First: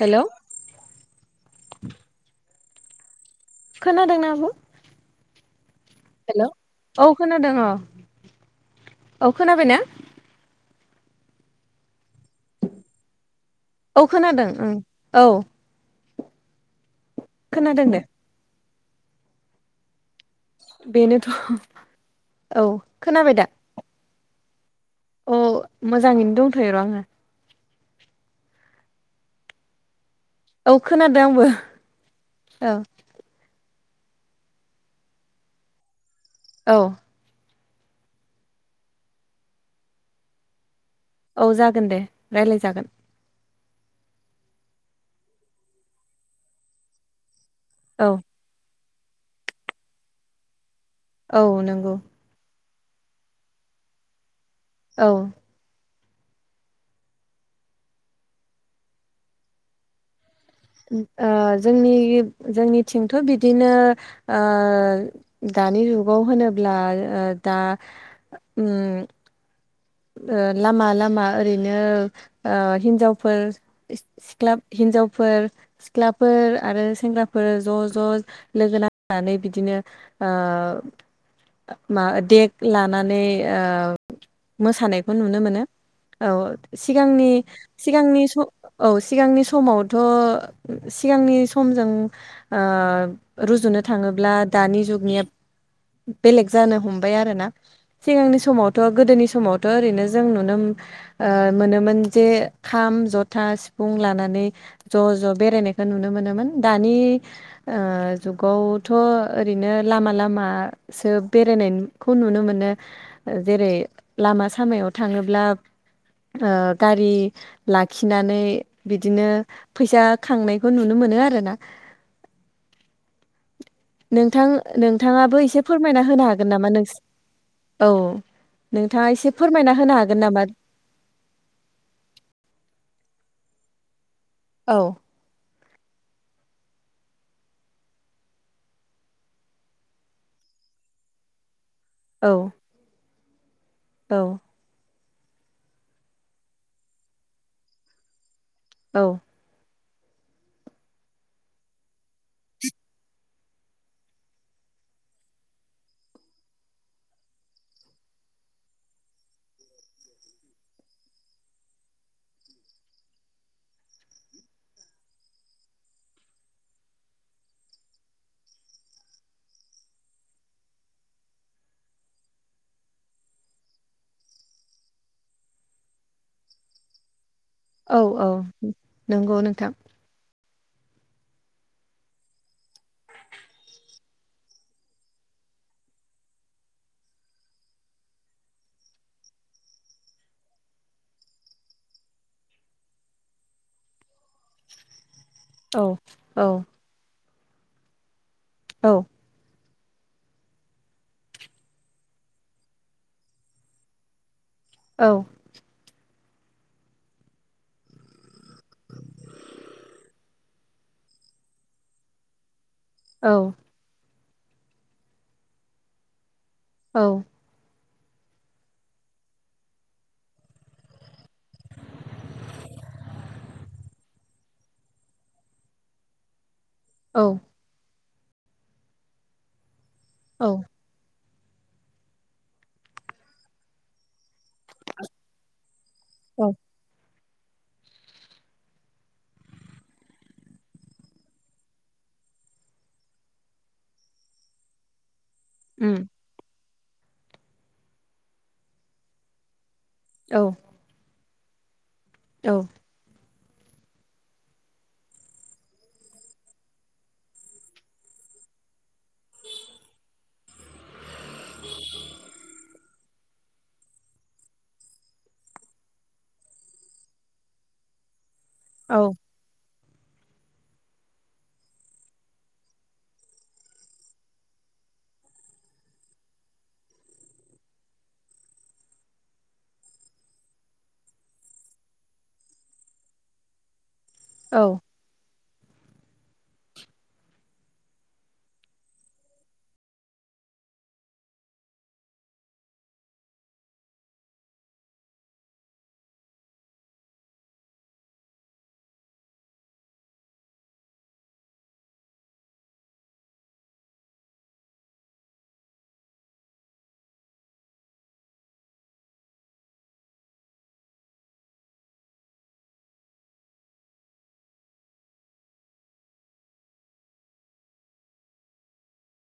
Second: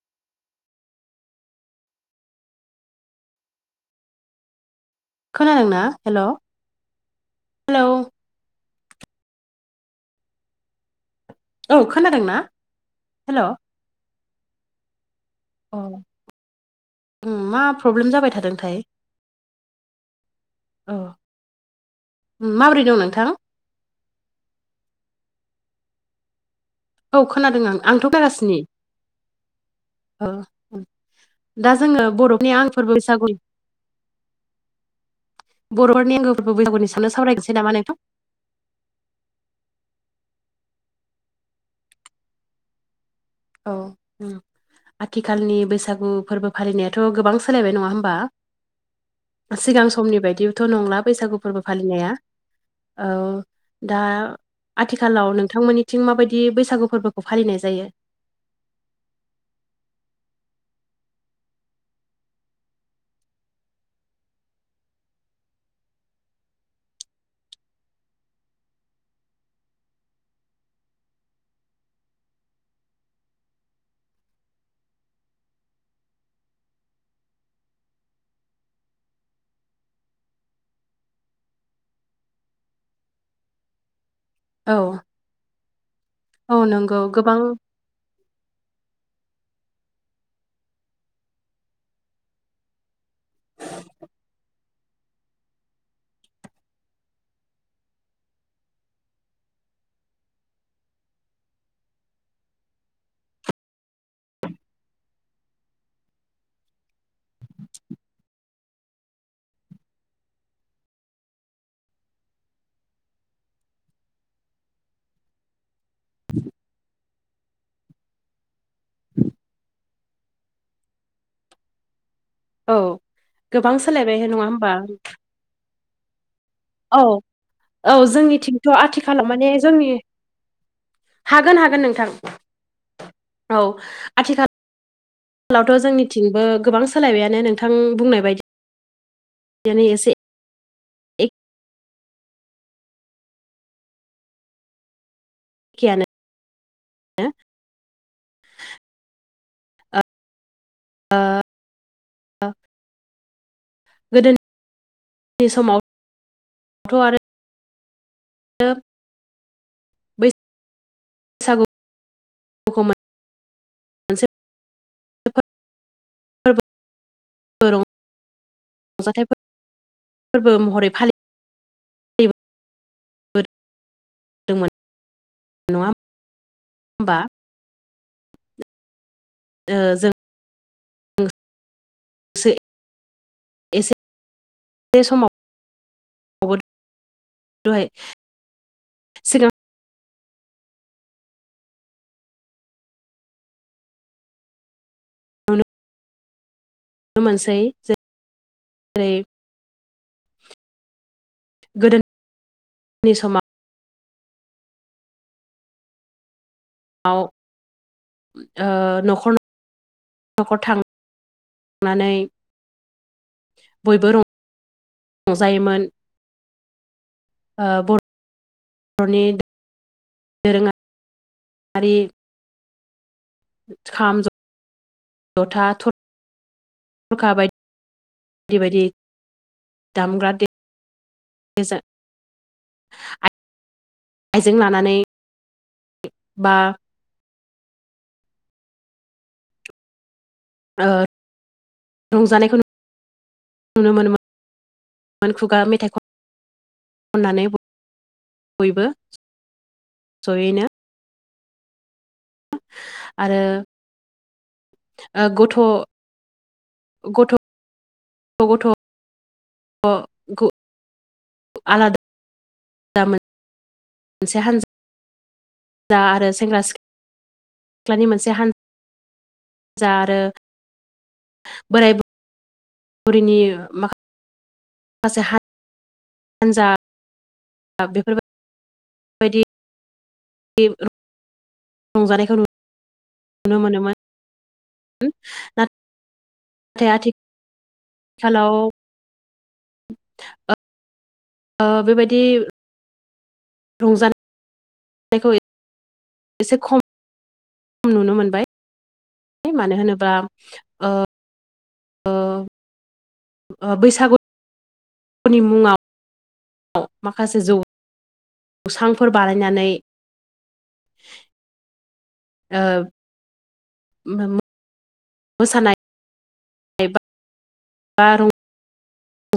Hello खोनादोंना आब'? खोनादों ना? हेलौ औ खोनादों औ औ खोनाबाय ना? औ खोनादोंना हेलौ? औ खोनादों ओं औ। अ उम मा खोनादों दे प्रब्लेम जाबाय थादोंथाय। औ बेनोथ' उम, औ माबोरै दं नोंथां खोनाबाय दा? अ मोजाङैनो दंथ'योर' आङो। औ खोनादों आं आंथ' गारासिनि। औ खोनादों आंबो दा जोङो बर'फनि औ आंफोर बैसागु बर'फोरनि आंगो फोरबो औ बैसागुनि सायाव सावरायनोसै नामा नोंथां? औ जागोन दे रायलाय जागोन। औ आथिखालनि बैसागु फोरबो फालिनायाथ' गोबां सोलायबाय नङा औ होमबा? सिगां समनि बायदिबोथ' नंला बैसागु औ फोरबो नंगौ फालिनाया। औ दा औ आथिखालाव नों नोंथांमोननिथिं माबायदि बैसागु फोरबोखौ फालिनाय जायो। ओ जोंनि जोंनिथिंथ' बिदिनो ओ दानि जुगाव होनोब्ला दा उम लामा लामा ओरैनो ओ हिन्जावफोर सिख्ला हिनजावफोर सिख्लाफोर आरो सेंग्राफोर ज' ज' लोगो नांनानै बिदिनो ओ मा देक लानानै औ मोसानायखौ नुनो मोनो औ नंगौ सिगांनि गोबां सिगांनि सम औ सिगांनि समावथ' सिगांनि समजों ओ रुजुनो थांङोब्ला दानि जुगनिया बेलेग जानो हमबाय आरो ना सिगांनि समावथ' गोदोनि सम मावथ' ओरैनो जों नुनो मोनोमोन जे खाम, जथा, सिफुं, लानानै ज' ज' बेरायनायखौ नुनो मोनोमोन दानि जुगावथ' ओरैनो लामा लामा सो बेरायनायखौ नुनो मोनो जेरै लामा सामायाव थांङोब्ला ओ गारि लाखिनानै बिदिनो फैसा खांनायखौ नुनो मोनो आरोना औ गोबां सोलायबाय नङा नोंथां होमबा नोंथांङाबो एसे फोरमायना होनो हागोन नामा औ नोंसि औ जोंनिथिंथ' नोंथाङा आथिखालाव एसे माने फोरमायना जोंनि होनो हागोन नामा? हागोन हागोन नोंथां औ आथिखा औ आथिखालावथ' जोंनिथिंबो गोबां सोलायबायानो नोंथां बुंनाय बायदि [unintelligible] [unintelligible] औ औ खेयानो औ [unintelligible] गोदोनि समावथ' आरो [unintelligible] बैसागुखौ [unintelligible] फोरबो रंजाथाइ फोरबो महरै फालि [unintelligible] नंङा ओमबा औ औ नंगौ नोंथां ओ जों से [unintelligible] बे समाव [unintelligible] औ औ नुनो मोनसै औ जेरै गोदोनि सम औ आव ओ न'खर न' खर थांनानै औ। बयबो रंजायोमोन। औ ओ बर'नि दोरोङारि खाम जथा औ थरखा बायदि बायदि बायदि दामग्रा देग्रा आइजें लानानै औ बा ओ रंजानायखौ नुनो मोनोमोन। मोन खुगा मेथाइ उम खननानै बयबो औ जयैनो औ। आरो गथ' गथ' गथ' ग' आलादा मोनसे हान्जा जा आरो सेंग्रा सिख्लानि मोनसे हानजा औ। जा आरो बोराय बुरिनि माखासे हानजा हानजा बेफोरबायदि रंजानायखौ नुनो मोनोमोन। औ। नाथाय आथिखालाव ओ बेबायदि रंजानायखौ एसे खम खम नुनो मोनबाय। मानो होनोबा ओ ओ ओ बैसागु नि मुङाव माखासे जौ सांफोर बानायनानै ओ मोसानाय बा